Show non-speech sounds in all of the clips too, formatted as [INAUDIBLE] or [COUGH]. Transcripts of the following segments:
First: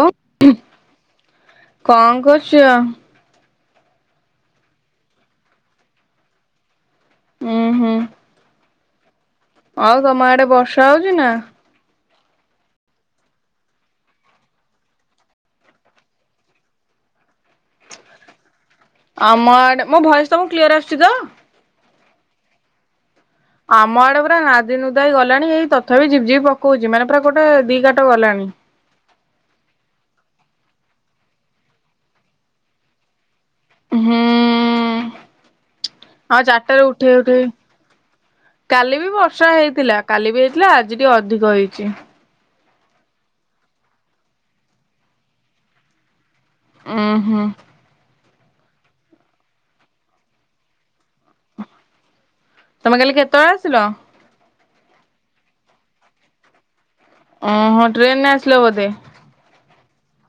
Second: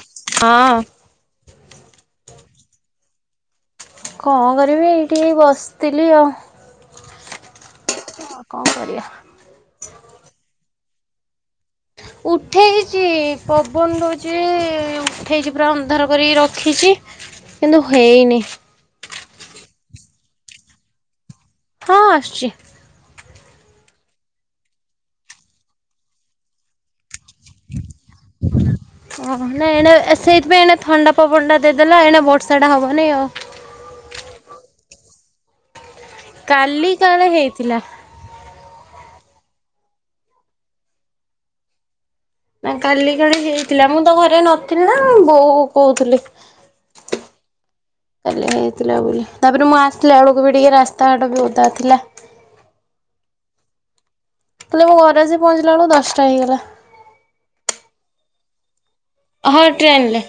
ହ ହଁ। କଣ କରୁଛ? କଣ କରିବି ଏଇଠିକି ବସିଥିଲି ଆଉ। ହୁଁ ହୁଁ। ଆଉ କଣ କରିବା। ଆଉ ତମ ଆଡେ ବର୍ଷା ହଉଚି ନା? ଉଠେଇଚି ପବନ ଦଉଚି ଉଠେଇଚି ପୁରା ଅନ୍ଧାର କରି ରଖିଚି। କିନ୍ତୁ ହେଇନି। ଆମର ମୋ ଭଏସ ତମକୁ କ୍ଲିୟର ଆସିୁଛି ତ? ହଁ ଆସିଚି। ଆମ ଆଡେ ପୁରା ନାଦି ନୁଦାକି ଗଲାଣି ଏଇ ତଥାପି ଝିପ ଝିପି ପକଉଛି ମାନେ ପୁରା ଗୋଟେ ଦି କାଟ ଗଲାଣି। ହୁଁ। ଓହ! ନାଇଁ, ଏଣେ ସେଇଥିପାଇଁ, ଏଣେ ଥଣ୍ଡା ପବନ ଟା ଦେଇଦେଲା। ଏଣେ ବର୍ଷା ଟା ହବନି ଆଉ। ହୁଁ-ଉଁ ଆଉ ଚାରିଟାରେ କାଲି ଉଠେଇ କାଳେ ଉଠେଇ, ହେଇଥିଲା। କାଲି ବି ବର୍ଷ ବର୍ଷା ହେଇଥିଲା। କାଲି ବି ହେଇଥିଲା ଆଜି ଟିକେ ଅଧିକ ହେଇଛି। ନାଁ କାଲି କାଳେ ହେଇଥିଲା। ମୁଁ ତ ଘରେ ନଥିଲି ନା ବୋଉ କହୁଥିଲେ। ଉଁ, ହୁଁ। କାଲି ହେଇଥିଲା ବୋଲି। ତାପରେ ମୁଁ ଆସିଲା ଅଳକୁ ବି ଟିକେ ରାସ୍ତାଘାଟ ବି ଓଦା ଥିଲା। ତମେ କାଲି କେତେଏଳେ ଆସିଲ? ହେଲେ, ମୁଁ ଘରେ ଆଜି ପହଞ୍ଚିଲା, ବେଳକୁ ଦଶଟା ହେଇଗଲା। ଅ ହଁ ଟ୍ରେନ ନେ ଆସିଲ ବଧେ? ହଁ, ଟ୍ରେନ ଲେ।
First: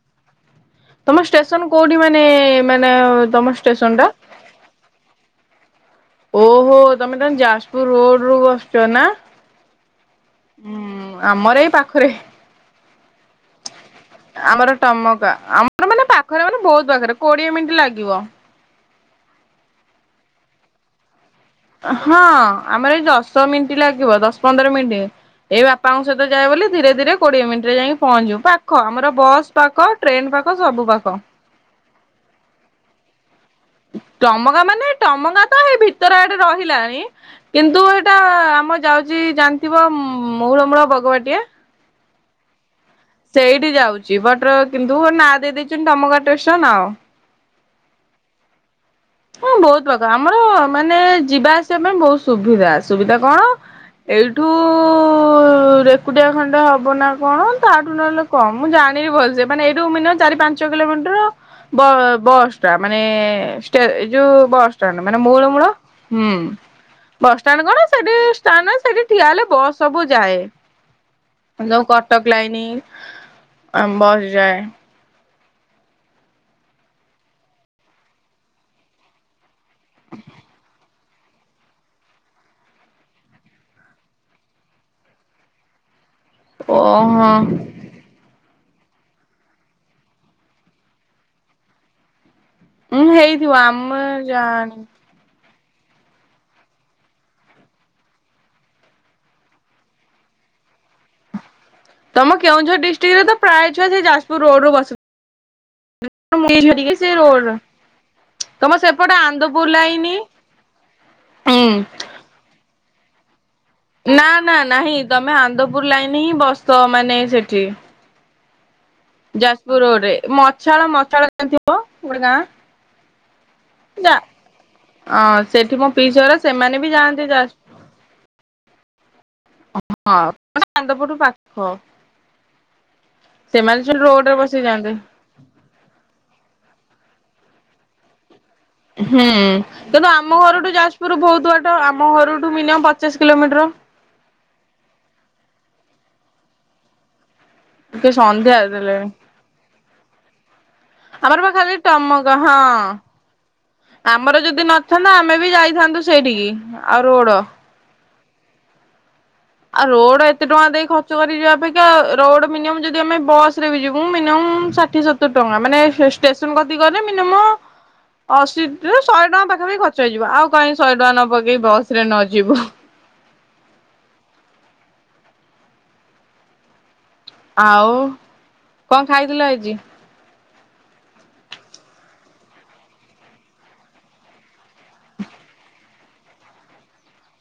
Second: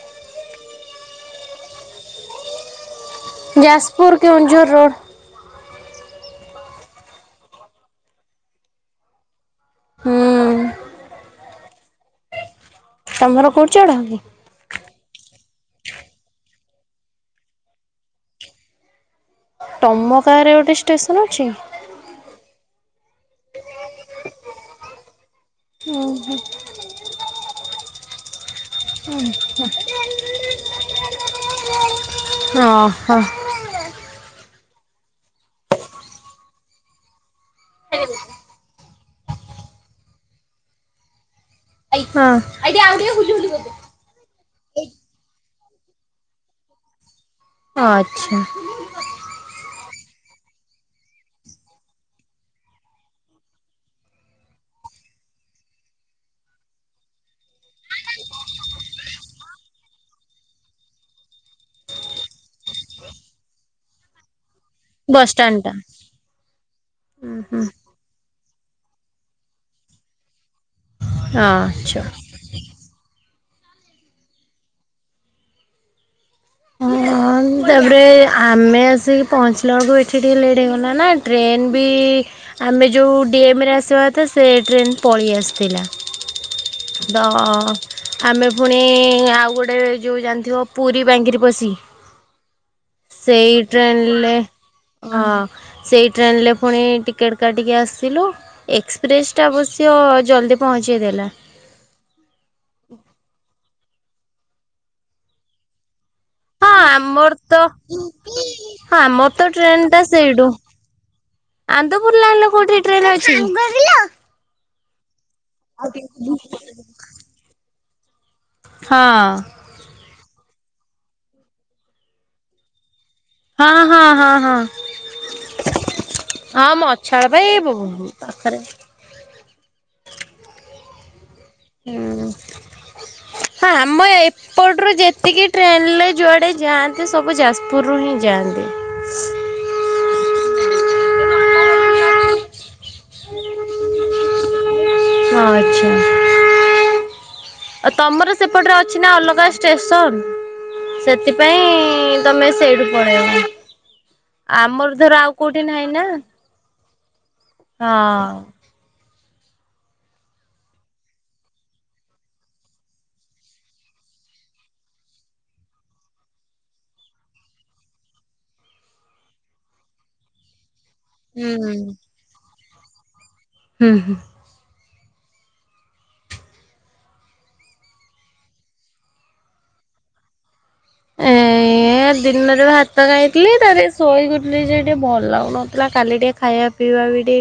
ତମ ଷ୍ଟେସନ କୋଉଠି? ମାନେ! ମାନେ! ତମ ଷ୍ଟେସନ ଟା? ଯାଜପୁର କେଉଁଝର ରୋଡ ଓହୋ! ତମେ ତାନେ ଯାଜପୁର ରୋଡରୁୁ ବସୁଛ ନା? ହୁଁ। ହୁଁ। ଆମର ଏଇ ପାଖରେ। ତମର କଉଟ ଚଢ଼ କି? ଆମର ଟମକା ଆମର ମାନେ ପାଖରେ, ମାନେ ବହୁତ ପାଖରେ। କୋଡିଏ ମିନିଟ୍ ଲାଗିବ। ତମ କା ରେ ଗୋଟେ ଷ୍ଟେସ ହଁ, ଆମର ଏଇ ଦଶ ମିନ୍ଟି ଲାଗିବ। ଦଶ ପନ୍ଦର ମିନ୍ଟି। ଏଇ ବାପାଙ୍କ ସହିତ ଯାଏ ବୋଲି, ଧୀରେ ଧୀରେ କୋଡିଏ ମିନ୍ଟି ରେ ଯାଇଁକି ପହଞ୍ଚିବୁ। ପାକ୍ ଖ ଆମର ବସ୍ ପାଖ, ଟ୍ରେନ ପାଖ, ସବୁ ପାଖ। ହଁ ହ। ନାଇଁ, ଟମଙ୍ଗା ତ ଏଇ ଭିତରେ ଆଡେ ରହିଲାଣି। କିନ୍ତୁ, ଏଇଟା ଆମ ଯାଉଛି ଜାଣିଥିବ ମଉରମୂଳ ବଗବାଟିଆ! ହଁ। ସେଇଠି ଯାଉଛି। ବଟ କିନ୍ତୁ, ନାଁ ଦେଇ ଦେଇଛନ୍ତି ଟମକା ଟେସନ ଆଉ। ଅଚ୍ଛା। ହଁ, ବହୁତ ପ୍ରକା, ଆମର ମାନେ ଯିବା ଆସିବା ପାଇଁ ବହୁତ ସୁବିଧା। ସୁବିଧା କଣ? ଏଇଠୁ-ଉ-ଉ ରେକୁଟିଆ ଖଣ୍ଡେ ହବ ନା କଣ? ତାଠୁ ନହେଲେ କଁ! ମୁଁ, ଜା ଣି ଭଲ୍ ସେ ମାନେ ଏଇଠୁ, ମିନେ ଚାରି ପାଞ୍ଚ କିଲୋମିଟର ବ-ବସ୍ ଟା, ମାନେ ଏ-ଏ-ଏ ଟେ, ଏଇ ଯୋଉ ବସଷ୍ଟାଣ୍ଡ ମାନେ ମଉରମୂଳ ବସଷ୍ଟାଣ୍ଡ ମୂଳ! ହୁଁ ଟା ବସଷ୍ଟାଣ୍ଡ କଣ? ସେଠି-ଇ ତା, ନା ସେଠି ଠିଆ ହେଲେ, ବସ୍ ସବୁ ଯାଏ। ଯୋଉ ଆଚ୍ଛା। କଟକ ଲାଇନି ବସ୍ ଯାଏ। ହ ହଁ, ତାପରେ ଆମେ ଆସିକି ପହଞ୍ଚିଲା ଅଳକୁ ଏଠି ଟିକେ ଲେଟ୍ ହେଇଗଲା ନା, ଟ୍ରେନ ବି ଆମେ ଯଉଁ ଡି ଏମ୍ ରେ ଆସିବା କଥା, ସେ ଟ୍ରେନ୍ ପଳେଇ ଆସିଥିଲା ଓହୋ। ଦଅ-ଅ ଆମେ ପୁ ପୁଣି-ଇ-ଇ ଆଉ ଗୋଟେ ଯଉ ଜାଣିଥିବ, ପୁରୀ ବାଙ୍ଗିରିପୋଷି! ଉଁ ହେଇଥିବ ସେଇ ଆମେ ଟ୍ରେନଲେ, ଜାଣି ହଁ। ସେଇ ଟ୍ରେନଲେ ପୁଣି ଟିକେଟ୍ କାଟିକି ଆସିଲୁ। ଏକ୍ସପ୍ରେସଟା ଅବଶ୍ୟ ଜଲ୍ଦ ପହଞ୍ଚେଇ ଦେଲା। ତମ କେଉଁଝର ଡିଷ୍ଟ୍ରିକ୍ଟରେ ତ ପ୍ରାୟ ଛୁଆ ସେଇ ଯାଜପୁର ରୋଡ୍ ରୁ ବସୁ ହଁ, ଆମର ତ! ହଁ, ତମ ସେପଟେ ଆମର ତ ଆନ୍ଦପୁର ଟ୍ରେନ ଟା ଲାଇନ ସେଇଠୁ। ହୁଁ ଆନ୍ଦପୁର ଲାଇନ୍ ଲେ କୋଉଠି ଟ୍ରେନ ଅଛି। ହଁ ନା, ନା, ନାହିଁ ତମେ ଆନ୍ଦପୁର ଲାଇନ ହିଁ ବସ, ମାନେ ସେଠି। ହଁ ଯାଜପୁର ରୋଡ୍ ରେ। ମଛାଳ ମଛାଳ ଜାଣିଥିବ! ଗୋଟେ ଗାଁ ହଁ ହଁ ହଁ ହଁ। ଅଁ ସେଠି ମୋ ପିଇସି ଅର। ସେମାନେ ବି ଯାଆନ୍ତି, ମଛାଳ ପା ଯାଜ ଏଇ ପାଖରେ। ହଁ ହଁ ହଁ ମାନେ ଆନ୍ଦପୁର ପା ହୁଁ। ହଁ ସେମାନେ ସେଠି ଆମ ରୋଡରେ ବସି ଯାଆନ୍ତି ଏପଟରୁୁ ଯେତିକି ଟ୍ରେନରେ ଯୁଆଡେ ଯାଆନ୍ତି ସବୁ ଯାଜପୁରରୁ ହିଁ ଯାଆନ୍ତି। ହୁଁ କିନ୍ତୁ ଆମ ଘରଠୁ ଯାଜପୁର ବହୁତ ବାଟ ଆମ ଘରଠୁ ମିନିମମ୍ ପଚାଶ କିଲୋମିଟର। [INAUDIBLE] ହଁ ଆଚ୍ଛା। ଆ ଟିକେ ତମର ସନ୍ଧ୍ୟା ସେପଟରେ ଅଛି ଦେଲେଣି ନା ଅଲଗା ଷ୍ଟେସନ? ଆମର ବା ଖାଲି ସେଥିପାଇଁ ଟମକ ତମେ ହଁ ସେଇଠୁ ପଳେଇବ। ଆମର ଯଦି ଆମର ଧର ନଥାନ୍ତା ଆଉ ଆମେ ବି କୋଉଠି ନାହିଁ ନା ଯାଇଥାନ୍ତୁ ସେଇଠିକି ଆଉ ରୋଡ। ହଁ। ଆଉ ରୋଡ ଏତେ ଟଙ୍କା ଦେଇ ଖର୍ଚ୍ଚ କରିଯିବା ଅପେକ୍ଷା ରୋଡ ମିନିମ ଯଦି ଆମେ ବସରେ ବି ଯିବୁ ମିନି ଷାଠି ସତର ଟଙ୍କା ମାନେ ଷ୍ଟେସନ କତି କରେ ମିନିମ ଅଶୀ ଶହେ ଟଙ୍କା ପାଖାପାଖି ଖର୍ଚ୍ଚ ହେଇଯିବ, ଆଉ କାହିଁକି ଶହେ ଟଙ୍କା ନ ହୁଁ। ପକେଇ ବସ ରେ ନଯିବୁ। ହୁଁ ହୁଁ। ଆଉ କଣ ଖାଇଥିଲ ଆଜି? ଏ ଦିନରେ ଭାତ ଖାଇଥିଲି, ତାରେ ଶୋଇକିଉଠିଲି ଯେ ଟିକେ ଭଲ ଲାଗଉନଥିଲା କାଲି ଟିକେ ଖାଇବା ପିବାଟା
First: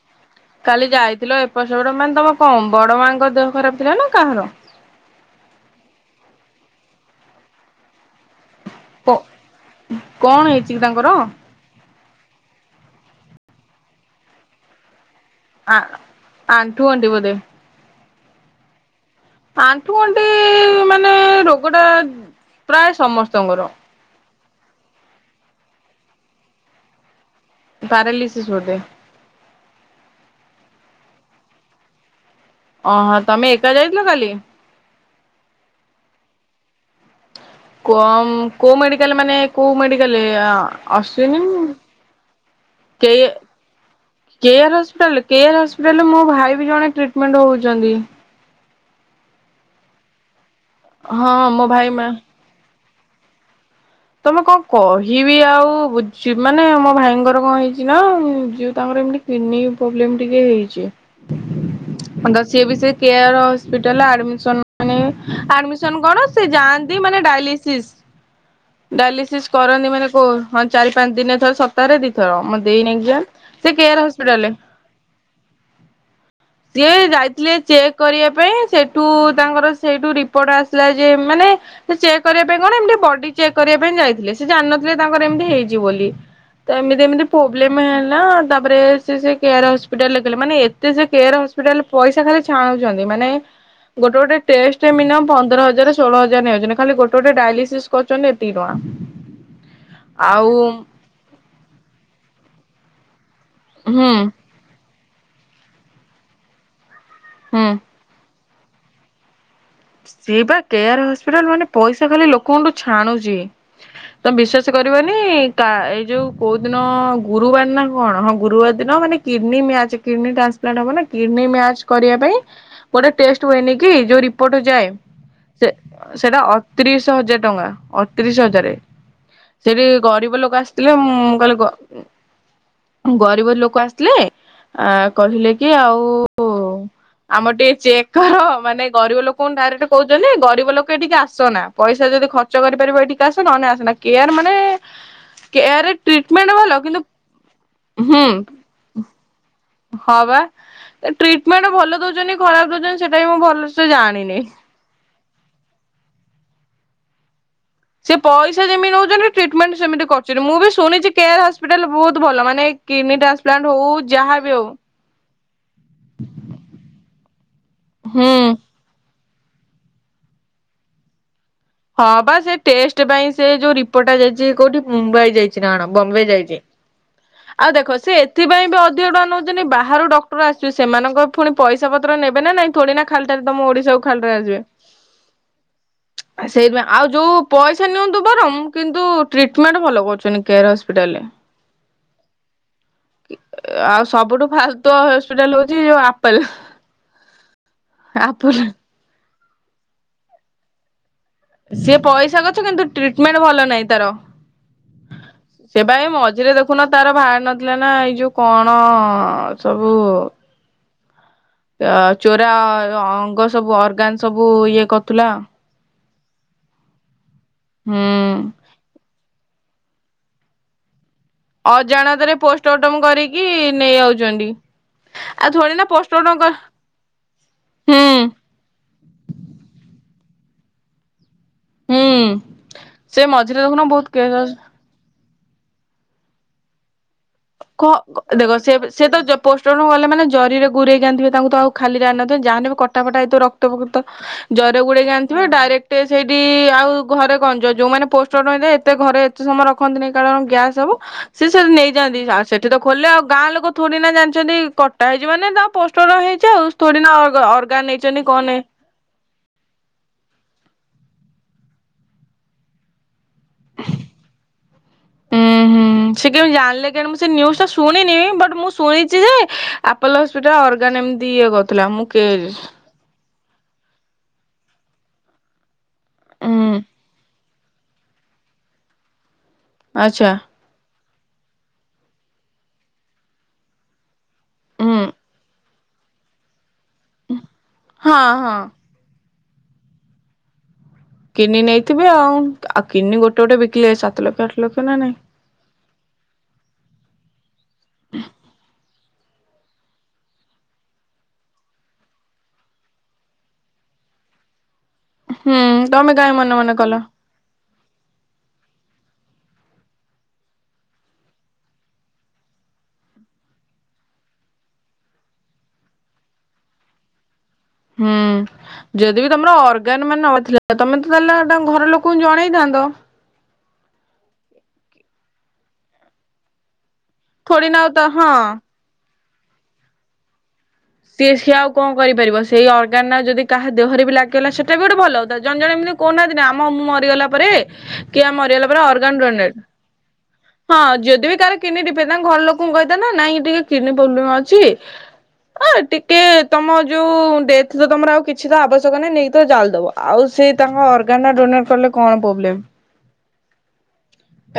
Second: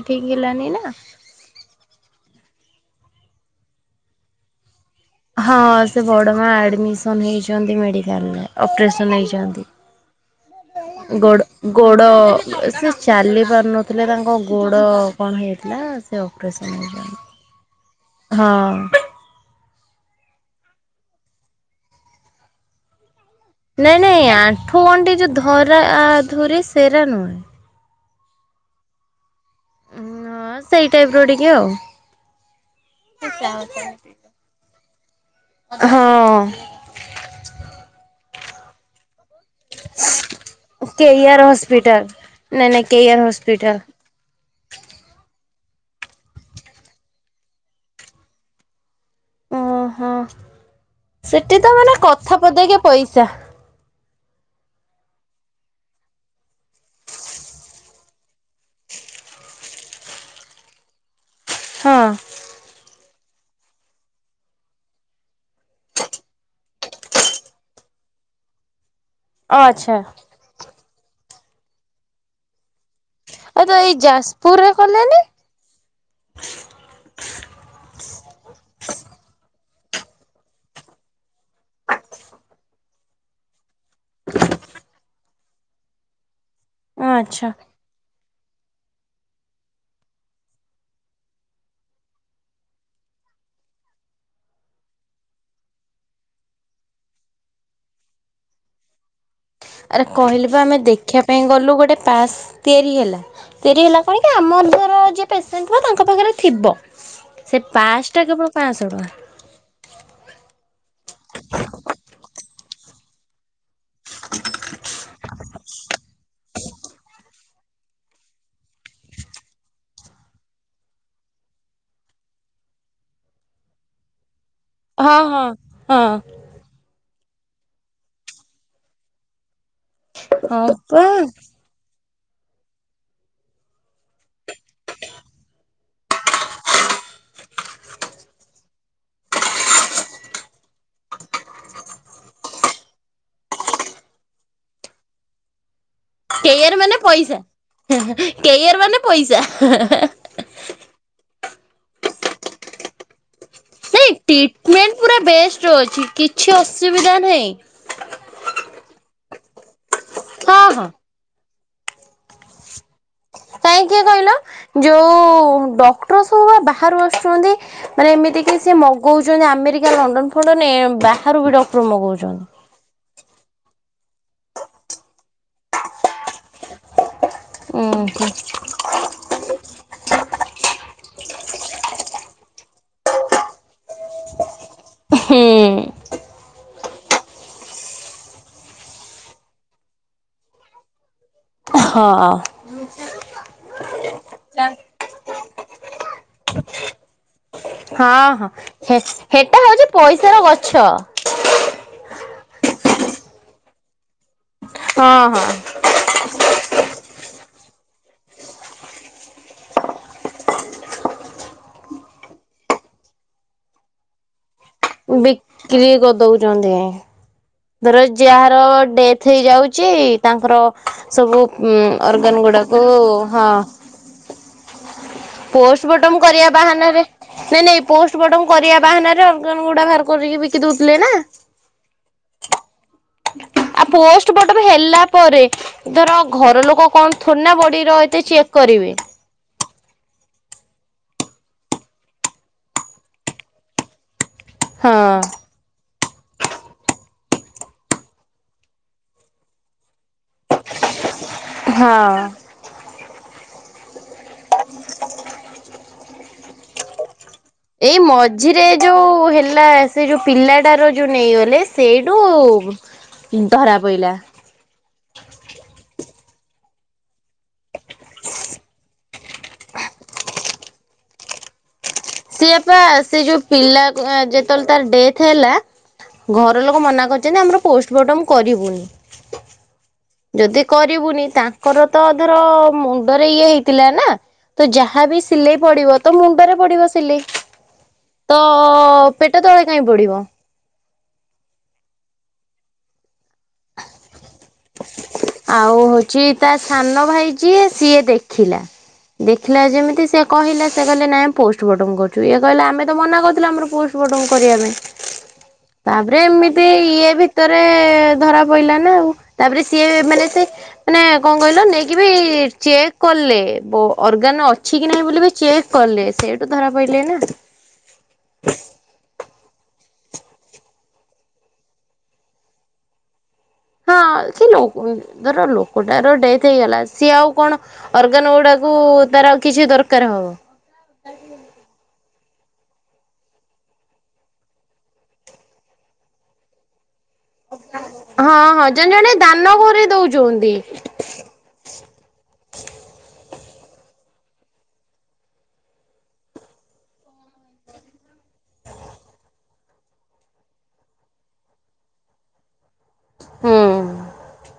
କାଲି ଯାଇଥିଲ ଏପ ସେପଟ ମାନେ ତମ କ ବଡ ମାଆଙ୍କ ଦେହ ଖରାପ ଥିଲା ନା କାହାର? ହଁ ସେ ବଡ ମା ଆଡମିସନ ହେଇଛନ୍ତି ମେଡିକାଲରେ ଅପରେସନ କଣ ହେଇଛି କି ହେଇଛନ୍ତି ତାଙ୍କର? ଗୋଡ଼ ସେ ଚାଲି ପାରୁନଥିଲେ ତାଙ୍କ ଗୋଡ଼ କଣ ଆ ହେଇଥିଲା ସେ ଆଣ୍ଠୁ ଅପରେସନ ଗଣ୍ଠି ହେଇ ବୋଧେ ହଁ। ଆଣ୍ଠୁ ଗଣ୍ଠି ମାନେ ରୋଗ ଟା ପ୍ରାୟ ସମସ୍ତ ନାଇଁ ନାଇଁ ଆଣ୍ଠୁ ଗଣ୍ଡି ଯଉ ଧରା ଧୁରି ସେରା ନୁହ ପ୍ୟାରଲିିସିସ୍ ବଧେ? ହଁ ସେଇ ଟାଇପ ର ଟିକେ ଆଉ। ଓହୋ ତମେ ଏକା ଯାଇଥିଲ କାଲି? [INAUDIBLE] ହଁ। କ କୋଉ ମେଡିକାଲ ମାନେ କୋଉ ମେଡିକାଲରେ ଆ କେୟାର ଅସ୍ୱେନୀ? ହସ୍ପିଟାଲ ନାଇଁ ନାଇଁ କେ କେୟାର ହସ୍ପିଟାଲ। କେୟ ହସ୍ପିଟଲ କେୟ ହ ହିଟାଲ ମୋ ଭାଇ ବି ଜଣେ ଟ୍ରିଟମେଣ୍ଟ ହଉଛନ୍ତି। ଓହୋ ହଁ ସେଠି ମୋ ତ ଭାଇ ମାନେ ମା କଥା ପଦେଇକ ପଇସା। କଣ ତମେ କହିବି ଆଉ ମାନେ ମୋ ଭାଇଙ୍କର କଣ ହେଇଛି ନା ଯିଉ ତାଙ୍କର ଏମିତି କିଡନୀ ପ୍ରୋବେଲମ ଟିକେ ହଁ ହେଇଚି ସେବିସେ କେଆର ହସ୍ପିଟାଲ ଆଡମିସନ, ମାନେ ଆଡ଼ମିଶନ କଣ ସେ ଯାଆନ୍ତି ମାନେ ଡ଼ାଇଲିସିସ୍ ଡାଲିସିସ୍ କରନ୍ତି, ଆଚ୍ଛା। ମାନେ କ ହଁ ଚାରି ପାଞ୍ଚ ଦିନ ଥର ସପତାହରେ ଦିଇଥର ମ ଦେଇନିଆଜ୍ଞା ଆଉ ତ ସେ ଏଇ କେଆର ହସ୍ପିଟାଲରେ ଯାଜପୁରରେ କଲେନି ସିଏ ଯାଇଥିଲେ ଚେକ୍ କରିବା ପାଇଁ ସେଠୁ ତାଙ୍କର ସେଇଠୁ ରିପୋର୍ଟ ଆସିଲା, ଯେ ମାନେ ଚେକ୍ କରିବା ପାଇଁ କଣ ଏମତି ବ କରିବା ପାଇଁ ଯାଇଥିଲେ, ସେ ଜାଣିନଥିଲେ ତାଙ୍କର ଏମିତି ହେଇଛି ବୋଲି ତ ମେ ଆଚ୍ଛା। ପ୍ରୋବ୍ଲେମ ହେଲା ତାରେ ସେ କେୟାର ହସ୍ପିଟାଲ ଥିଲେ, ମାନେ ଏତେ ସେ କୋୟାର ହସ୍ପିଟାଲ ପଇସା ଖାଲି ଛାଣୁଛନ୍ତି। ମାନେ ଗୋଟେ ଗୋଟେ ଟେଷ୍ଟ ମିନି ପନ୍ଦର ହଜାର ଷୋହଳ ହଜାର ନେଇଯାଉଛନ୍ତି, ଖାଲି ଗୋଟେ ଗଟେ ଡାଲିସିସ୍ କରିଛି ନେ ଏତିକି ଟଙ୍କା। ଆରେ କହିଲି ଆଉ ବା ଆମେ ଦେଖିବା ପାଇଁ ଗଲୁ ଗୋଟେ ପାସ୍ ତିଆରି ହେଲା ଡେରି ହେଲା ହୁଁ କହିକି ଆମ ଘର ଯିଏ ପେସେଣ୍ଟ୍ ହୁ ତାଙ୍କ ପାଖରେ ଥିବ ସେ ହୁଁ। ପାସଟା କେବଳ ପାଞ୍ଚଶହ ଟଙ୍କା। ସିଏ କୁଠୁ ଛାଣୁଛି ତ ବିଶେଷ କରିବନି ମାନ ଏଇ ଯୋଉ କୋଉ ଦିନ ଗୁରୁବାର ନା କଣ ହଁ ଗୁରୁବାର ଦିନ ମାନେ କିଡନୀ ମ୍ୟାଚ କିଡନୀ ଟ୍ରାନ୍ସପ୍ଲାନ୍ଟ ହେବନା କିଡନୀ ମ୍ୟାଚ କରିବାପାଇଁ ଗୋଟେ ଟେଷ୍ଟ ହୁଏନିକି? ଜଉ ରିପୋର୍ଟ ଯାଏ ହଁ ହଁ ସେ ହଁ। ସେଟା ଅଠତିରିଶ ହଜାର ଟଙ୍କା ଅଠତିରିଶ ହଜାର ସେଠି ଗରିବ ଲୋକ ହଁ ଆସିଥିଲେ ପା ମୁଁ କହିଲେ ଗରିବ ଲୋକ ଆସିଲେ ଆ କହିଲେ କି ଆଉ ଆମର ଟିକେ ଚେକ କର ମାନେ ଗରିବ ଲୋକ କଣ ଡାଇ କହୁଛନ୍ତି, ଗରିବ ଲୋକେଠିକି ଆସନା ପଇସା ଯଦି ଖର୍ଚ୍ଚ କରିପାରିବ ଏଠି ଆସ ନହେଲେ ଆସନା କେଆର ମାନେ କେୟାର କେଆର ମାନେ ପଇସା କେଆର ମାନେ ପଇସା। ହଁବା ଟ୍ରିଟମେଣ୍ଟ ଭଲ ଦଉଛନ୍ତି, ଖରାପ ଦଉଛନ୍ତି ସେଟା ବି ଭଲ। ନାଇ ଟ୍ରିଟମେଣ୍ଟ ପୁରା ବେଷ୍ଟ ଅଛି କିଛି ଅସୁବିଧା ନାହିଁ। ସେ ପଇସା ଯେମିତି ନଉଛନ୍ତି, ଟ୍ରିଟମେଣ୍ଟ ସେମିତି କରୁଛନ୍ତି ମୁଁ ହଁ ବି ହଁ। ଶୁଣିଛି କେ ହସ୍ପିଟାଲ ବହୁତ ଭଲ ମାନେ ଟ୍ରାନ୍ସପ୍ଲାଣ୍ଟ କାଇହିଁ ହଉ କିଏ କହିଲ ଯାହାବି ହଉ ଯୋଉ ଡକ୍ଟର ସବୁ ବା ବାହାରୁ ଆସୁଛନ୍ତି, ମାନେ ଏମିତି ହୁଁ। ସେକ ସେ ମଗଉଛନ୍ତି, ଆମେରିକା ଲଣ୍ଡନ ଫଣ୍ଡନ ବାହାରୁ ବି ଡକ୍ଟର ହଁ ବା ମଗଉଛନ୍ତି ଟେଷ୍ଟ ସେ ପାଇଁ ସେ ଯୋଉ ରିପୋର୍ଟା ଯାଇଛି, କୋଉଠି ମୁମ୍ବାଇ ଯାଇଛି ନା ବମ୍ବେ ଯାଇଛି ଆଉ ହୁଁ ଦେଖ ସେ ଏଥିପାଇଁ ବି ଅଧିକ ଟଙ୍କା ନଉଛନ୍ତି, ବାହାରୁ ଡକ୍ଟର ଆସଛି ସେମାନଙ୍କ ପୁଣି ପଇସା ପତ୍ର ନେବେ ନା ନାଇଁ ଥୋଡି ନା ଖାଲଟାରେ ତମ ଓଡ଼ିଶା କୁ ଖାଲିରେ ଆସିବେ। ହୁଁ। ସେଇଥିପାଇଁ ଆଉ ଯୋଉ ପଇସା ନିଅନ୍ତୁ, ବରଂ କିନ୍ତୁ ଟ୍ରିଟମେଣ୍ଟ ଭଲ କରୁଛନ୍ତି କେଆର୍ ହସ୍ପିଟାଲରେ। ହଁ। ଆଉ ସବୁଠୁ ଫାଲତୁ ହସ୍ପିଟାଲ ହଉଛି ଯୋଉ ଆପୋଲ। ହଁ ହଁ ହେଟା ହଉଛି ପଇସାର ଗଛ। ସିଏ ପଇସା ଗଛ କିନ୍ତୁ ଟ୍ରିଟମେଣ୍ଟ ଭଲ ନାହିଁ ତାର। ହଁ ହଁ। ସେବା ମଝିରେ ଦେଖୁନ ତାର ଭାରି ନଥିଲା ନା ଏଇ ଯୋଉ କଣ ସବୁ ଚୋରା ଅଙ୍ଗ ସବୁ ଅର୍ଗାନ ସବୁ ଇଏ କରୁଥିଲା ବିକ୍ରି କରି ଦଉଛନ୍ତି, ଧର ହୁଁ ଯାହାର ଡେଥ ହେଇଯାଉଛି ଯେ ତାଙ୍କର ସବୁ ଉ ଅଜାଣତରେ ଅର୍ଗାନ ଗୁଡାକୁ ପୋଷ୍ଟମର୍ଟମ କରିକି ହଁ ନେଇ ଆଉଛନ୍ତି ଆଉ ଥୋଡି ନା ପୋଷ୍ଟମର୍ଟମ କରିବା ହୁଁ ବାହାନାରେ ନାଇଁ ନାଇଁ ପୋଷ୍ଟମର୍ଟମ କରିବା ବାହାନାରେ ଅର୍ଗାନ ଗୁଡା ବାହାର କରିକି ବିକି ଦଉଥିଲେ ନା। ହୁଁ। ସେ ମଝିରେ ଆ ଦେଖୁନ ବହୁତ କେସ୍ ପୋଷ୍ଟମର୍ଟମ ହେଲା ପରେ ଧର ଘର ଲୋକ କଣ ଥଣ୍ଡା ବଡ଼ିର ଏତେ ଚେକ୍ କରିବେ କଣ ଗଲେମାନେ ଜରିରେ ଗୋଡେଇକି ଆଣିଥିବ, ତାଙ୍କୁ ତ ଆଉ ଖାଲିରେ ଆଣିିନଥିବେ ତାହାହେଲେ କଟାଫଟା ଏଇତ ରକ୍ତ ଫକ୍ତ ଜରିରେ ହଁ ଗୁଡ଼େଇକି ଆଣିଥିବେ ଡାଇରେକ୍ଟ ସେଇଠି ଆଉ ଘରେ ଗଞ୍ଜ ଯୋଉ ମାନେ ପୋଷ୍ଟମର୍ଟମ ହେଇଥିବ, ଏତେ ଘରେ ଏତେ ସମୟ ରଖନ୍ତିନି କାରଣ ଗ୍ୟାସ୍ ହବ ସି ନେଇ ହଁ। ଆଉ ସେଠି ତ ଖୋଲେ ଆଉ ଗାଁ ଲୋକ ଥୋଡିନା ଜାଣିଛନ୍ତି। କଟା ହେଇଛି ମାନେ ତା ପୋଷ୍ଟମର୍ଟମ ହେଇଛି, ଆଉ ଥୋଡିନା ଅର୍ଗାନ୍ ଏଇ ନେଇଛନ୍ତି କଣ ମଝିରେ ନେଇଛନ୍ତି ଯୋଉ ହେଲା ସେ ଯୋଉ ପିଲାଟାର ଯୋଉ ନେଇଗଲେ ସେଇଠୁ ଧରା ପଡ଼ଲା। ସେ କେମିତି ଜାଣିଲେ କେମିତି ମୁଁ ସେ ନ୍ୟୁଜ୍ ଟା ଶୁଣିନି ବଟ୍ ମୁଁ ଶୁଣି ଆପୋଲୋ ହପିଟାଲ ଅର୍ଗାନ ଏମିତି ଇଏ କରୁଥିଲା। କେ ସିଏପା ସେ ଯୋଉ ପିଲା ଯେତେବେଳେ ତାର ଡେଥ ହେଲା ଘର ହୁଁ ଲୋକ ମନା କରିୁଛନ୍ତି, ଆମର ପୋଷ୍ଟମର୍ଟମ କରିବୁନି ଆଚ୍ଛା ଯଦି କରିବୁନି ତାଙ୍କର ତ ଧର ମୁଣ୍ଡରେ ଇଏ ହେଇଥିଲା ନା ତ ହୁଁ ଯାହା ବି ସିଲେଇ ପଡିବ ତ ମୁଣ୍ଡରେ ପଡିବ ସିଲେଇ ହଁ ତ ହଁ। ପେଟ ତଳେ କାଇହିଁ ପଡିବ? କିଡନି ନେଇଥିବେ, ଆଉ ଆଉ କିଡନି ଗୋଟେ ଗୋଟେ ବିକିଲେ ସାତ ଲକ୍ଷ ଆଠ ଲକ୍ଷ ନା ନାଇଁ? ହଉ ହଉଛି ତା ସାନ ଭାଇ ଯିଏ ସିଏ ଦେଖିଲା ଦେଖିଲା ଯେମିତି ସେ କହିଲା ସେ କହିଲେ ନାଇଁ ପୋଷ୍ଟମର୍ଟମ କରୁଛୁ ଇଏ କହିଲା ଆମେ ତ ମନା କରିଥିଲୁ ଆମର ପୋଷ୍ଟମର୍ଟମ କଣ କରିବା ପାଇଁ ହୁଁ ତମେ ତାପରେ କାହିଁ ମନେ ଏମିତି ମନେ କଲ। ଇଏ ଭିତରେ ଏ ଧରା ପଇଲ ନା ଆଉ। ତାପରେ ସିଏ ମାନେ ସେ ମାନେ କଣ କହିଲ ନେଇକି ବି ଚେକ୍ କଲେ ବ ଅର୍ଗାନ୍ ଅଛି କି ନାହିଁ ବୋଲି ବି ଚେକ୍ କଲେ ସେଇଠୁ ଧରା ପଡ଼ିଲେ ନା। ହୁଁ ଯଦି ତମର ଅର୍ଗାନ ମାନ ନଥିଲା ତମେ ତ ତାହେଲେ ତା ଘର ଲୋକଙ୍କୁ ଜଣେଇଥାନ୍ତ। ହଁ ସେ ଲୋକ ଧର ଲୋକଟାର ଡେଥ ହେଇଗଲା। ସିଏ ଆଉ କଣ ଥୋଡି ନା ଆଉ ତ ହଁ। ଅର୍ଗାନ ଗୁଡାକୁ ତାର କିଛି ଦରକାର ହବ। ସିଏ ସିଏ ଆଉ କଣ? କରିପାରିବ ସେଇ ଅର୍ଗାନା ଯଦି କାହା ଦେହରେ ବି ଲାଗିଗଲା ସେଟା ବି ଗୋଟେ ଭଲ କଥା ଜଣେ ଜଣେ ଏମିତି କହୁହାନ୍ତି ନା ଆମ ମରିଗଲାପରେ କିଏ ହଁ ହଁ ମରିଗଲା ପରେ ଜଣେ ଜଣେ ଅରଗାନ ଦାନ ଡୋନେଟେ କରି ଦଉଛନ୍ତି। ହଁ ଯଦି ବିି କାହାର କିଡ଼ନୀ ଡ଼ିଫେକ୍ଟ ତାଙ୍କ ଘର ଲୋକଙ୍କୁ କହିଥାନ୍ତ ନାଇଁ ଟିକେ କିଡ଼ନୀ ପ୍ରୋବ୍ଲେମ ଅଛି। ହ ଟିକେ ତମ ଯୋଉ ଡେଥ ତ ତମର ଆଉ କିଛି ତ ଆବଶ୍ୟକ ନାହିଁ ନେଇକି ତ ଜାଲିଦବ ଆଉ ସେ ତାଙ୍କ ଅର୍ଗାନା ଡୋନେଟ କଲେ କଣ ପ୍ରୋବ୍ଲେମ। ହୁଁ।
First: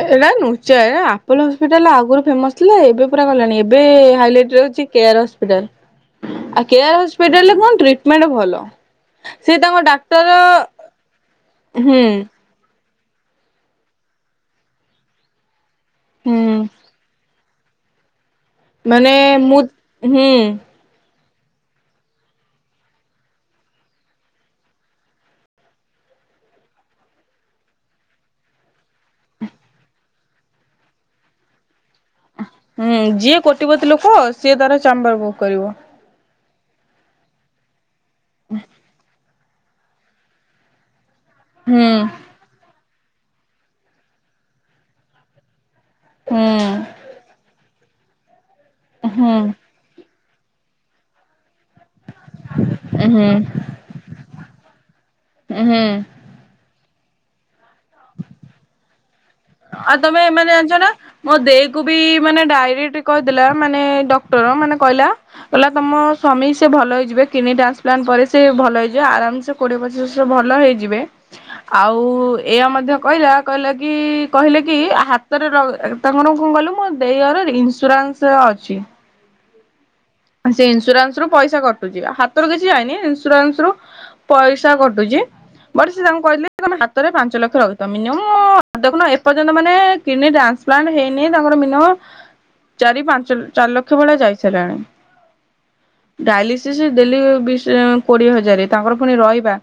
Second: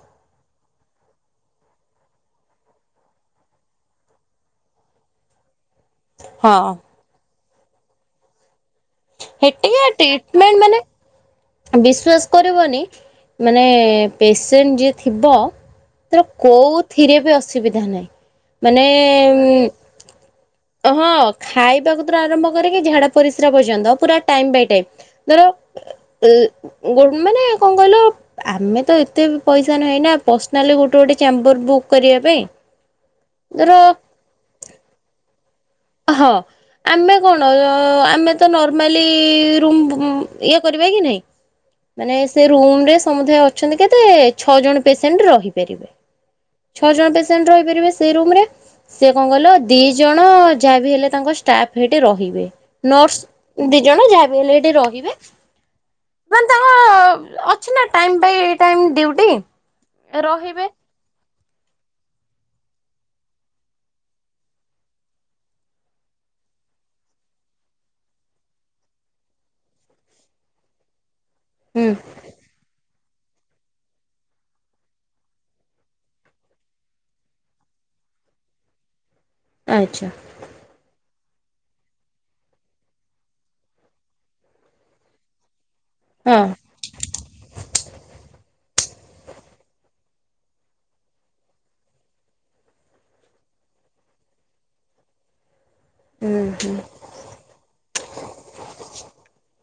ଏଇଟା ନୁଚାଏ ଆପୋଲୋ ହସ୍ପିଟାଲ ଆଗରୁ ଫେମସ ଥିଲା ଏବେ ପୁରା ଗଲାଣି ଏବେ ହାଇଲାଇଟିରେ ଉଛି କେୟାର ହସ୍ପିଟାଲ ଆ ହଁ କେୟାର ହସ୍ପିଟାଲ ରେ କଣ ଟ୍ରିଟମେଣ୍ଟ ଭଲ। ସେ ହେଠି ତାଙ୍କ କା ଡାକ୍ତର ଟ୍ରିଟମେଣ୍ଟ ମାନେ ହୁଁ ବିଶ୍ଵାସ କରିବନି ମାନେ ପେସେଣ୍ଟ ଯିଏ ଥିବ ତ ହୁଁ କୋଉଥିରେ ବି ଅସୁବିଧା ନାହିଁ। ମାନେ ହୁଁ ଅହ ଖାଇବାକୁ ଥିରୁ ଆରମ୍ଭ କରିକି ଝାଡା ପରିସ୍ରା ପର୍ଯ୍ୟନ୍ତ ପୁରା ଟାଇମ ବାଇ ଟାଇମ ଧର ଉ ଉ ଗୋ ମାନେ କଣ କହିଲ ଆମେ ତ ଏତେ ପଇସା ନାହିଁ ନା ପର୍ସନାଲି ଗୋଟେ ଗୋଟେ ଚାମ୍ବର ବୁକ୍ କରିବା ପାଇଁ। ଧର କୋଟିପତିୀ ଲୋକ ସିଏ ତାର ଚାମ୍ବର ବୁକ୍ କରିବ। ହ ଆମେ କଣ ଆମେ ତ ନର୍ମାଲି ରୁମ୍ ବୁମ୍ ଇଏ କରିବା କି ନାଇଁ ହୁଁ ମାନେ ସେ ରୁମ ରେ ସମୁଦାୟ ଅଛନ୍ତି କେତେ ଛଅ ଜଣ ପେସେଣ୍ଟ ରହିପାରିବେ ଛଅ ହୁଁ ଜଣ ପେସେଣ୍ଟ ରହିପାରିବେ। ସେ ରୁମରେ ସେ କଣ ହୁଁ କହିଲ ଦି ଜଣ ଯାହାବି ହେଲେ ତାଙ୍କ ଷ୍ଟାଫ ହେଠି ରହିବେ ହୁଁ ନର୍ସ ଦି ଜଣ ଯାହାବି ହେଲେ ହେଠି ରହିବେ। ହଁ। ମାନେ ତାଙ୍କ ଅଛି ନା ଟାଇମ ବାଇ ଟାଇମ ଡିୟୁଟି। ଆଉ ତମେ ଏମାନେ ଜଣିଛ ନା? ମୋ ଦେଇ କୁ ବି ମାନେ ଡାଇରେକ୍ଟ କହିଦେଲା ମାନେ ଡକ୍ଟର ମାନେ କହିଲ କହିଲା ତମ ସ୍ୱାମୀ ସେ ଭଲ ହେଇଯିବେ କିଡିନି ଟ୍ରାନ୍ସ ପ୍ଲାନ୍ ପରେ ସେ ଭଲ ହେଇଯିବେ ଆରାମସ କୋଡ଼ିଏ ପଚିଶ ବର୍ଷ ଭଲ ହେଇଯିବେ। ହୁଁ ଆଉ ଏଇୟା ମଧ୍ୟ କହିଲା କହିଲା କି କହିଲେ କି ହାତରେ ର ତାଙ୍କର କଣ କହିଲୁ ମୋ ଦେଇ ହର ଇନ୍ସୁରାନ୍ସ ଅଛି। ଆଚ୍ଛା। ସେ ଇନ୍ସୁରାନ୍ସ ରୁ ପଇସା କଟୁଛି ହାତରୁ କିଛି ଯାଇନି ଇନ୍ସୁରାନ୍ସ ରୁ ପଇସା କଟୁଛି। ବଟ ସେ ତାଙ୍କୁ ହଁ କହିଲେ ତମେ ହାତରେ ପାଞ୍ଚ ଲକ୍ଷ ରଖିଥ ମିନିମମ ଦେଖୁନ ଏପର୍ଯ୍ୟନ୍ତ ମାନେ କିଡନୀ ଟ୍ରାନ୍ସପ୍ଲାଣ୍ଟ ହେଇନି ତାଙ୍କର ମିନିମମ ଚାରି ପାଞ୍ଚ ଚାରି ଲକ୍ଷ ଭଳିଆ ଯାଇସାରିଲାଣି। ହୁଁ ହୁଁ ଡ଼ାଇଲିସିସ୍ ଡେଲି କୋଡିଏ ହଜାର ତାଙ୍କର ପୁଣି ରହିବା।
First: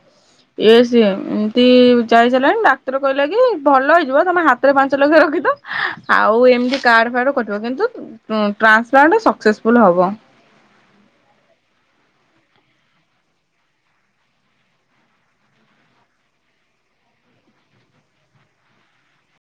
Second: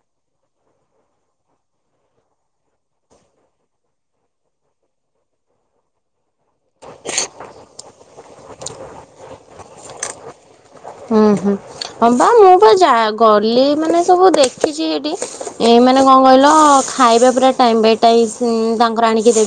ଏ ସିଏ ଏମିତି ଯାଇ ସାରିଲାଣି ଡାକ୍ତର କହିଲା କି ଭଲ ହେଇଯିବ ତମେ ହାତରେ ପାଞ୍ଚ ଲକ୍ଷ ରଖିଥ ଆଉ ହଉ ଏମିତି କାର୍ଡ ଫାର୍ଡ କଟିବ କିନ୍ତୁ ଟ୍ରାନ୍ସପ୍ଲାଣ୍ଟ ସକ୍ସେସଫୁଲ ହବ। ହୁଁ ହୁଁ ହଁ ବା ମୁଁ ପା ଯା ଗଲି ମାନେ ସବୁ ଦେଖିଛି ହେଇଠି ଏ ମାନେ କଣ କହିଲ ଖାଇବା ପୁରା ଟାଇମ୍ ବାଇ ଟାଇମ୍ ତାଙ୍କର ଆଣିକି ଦେ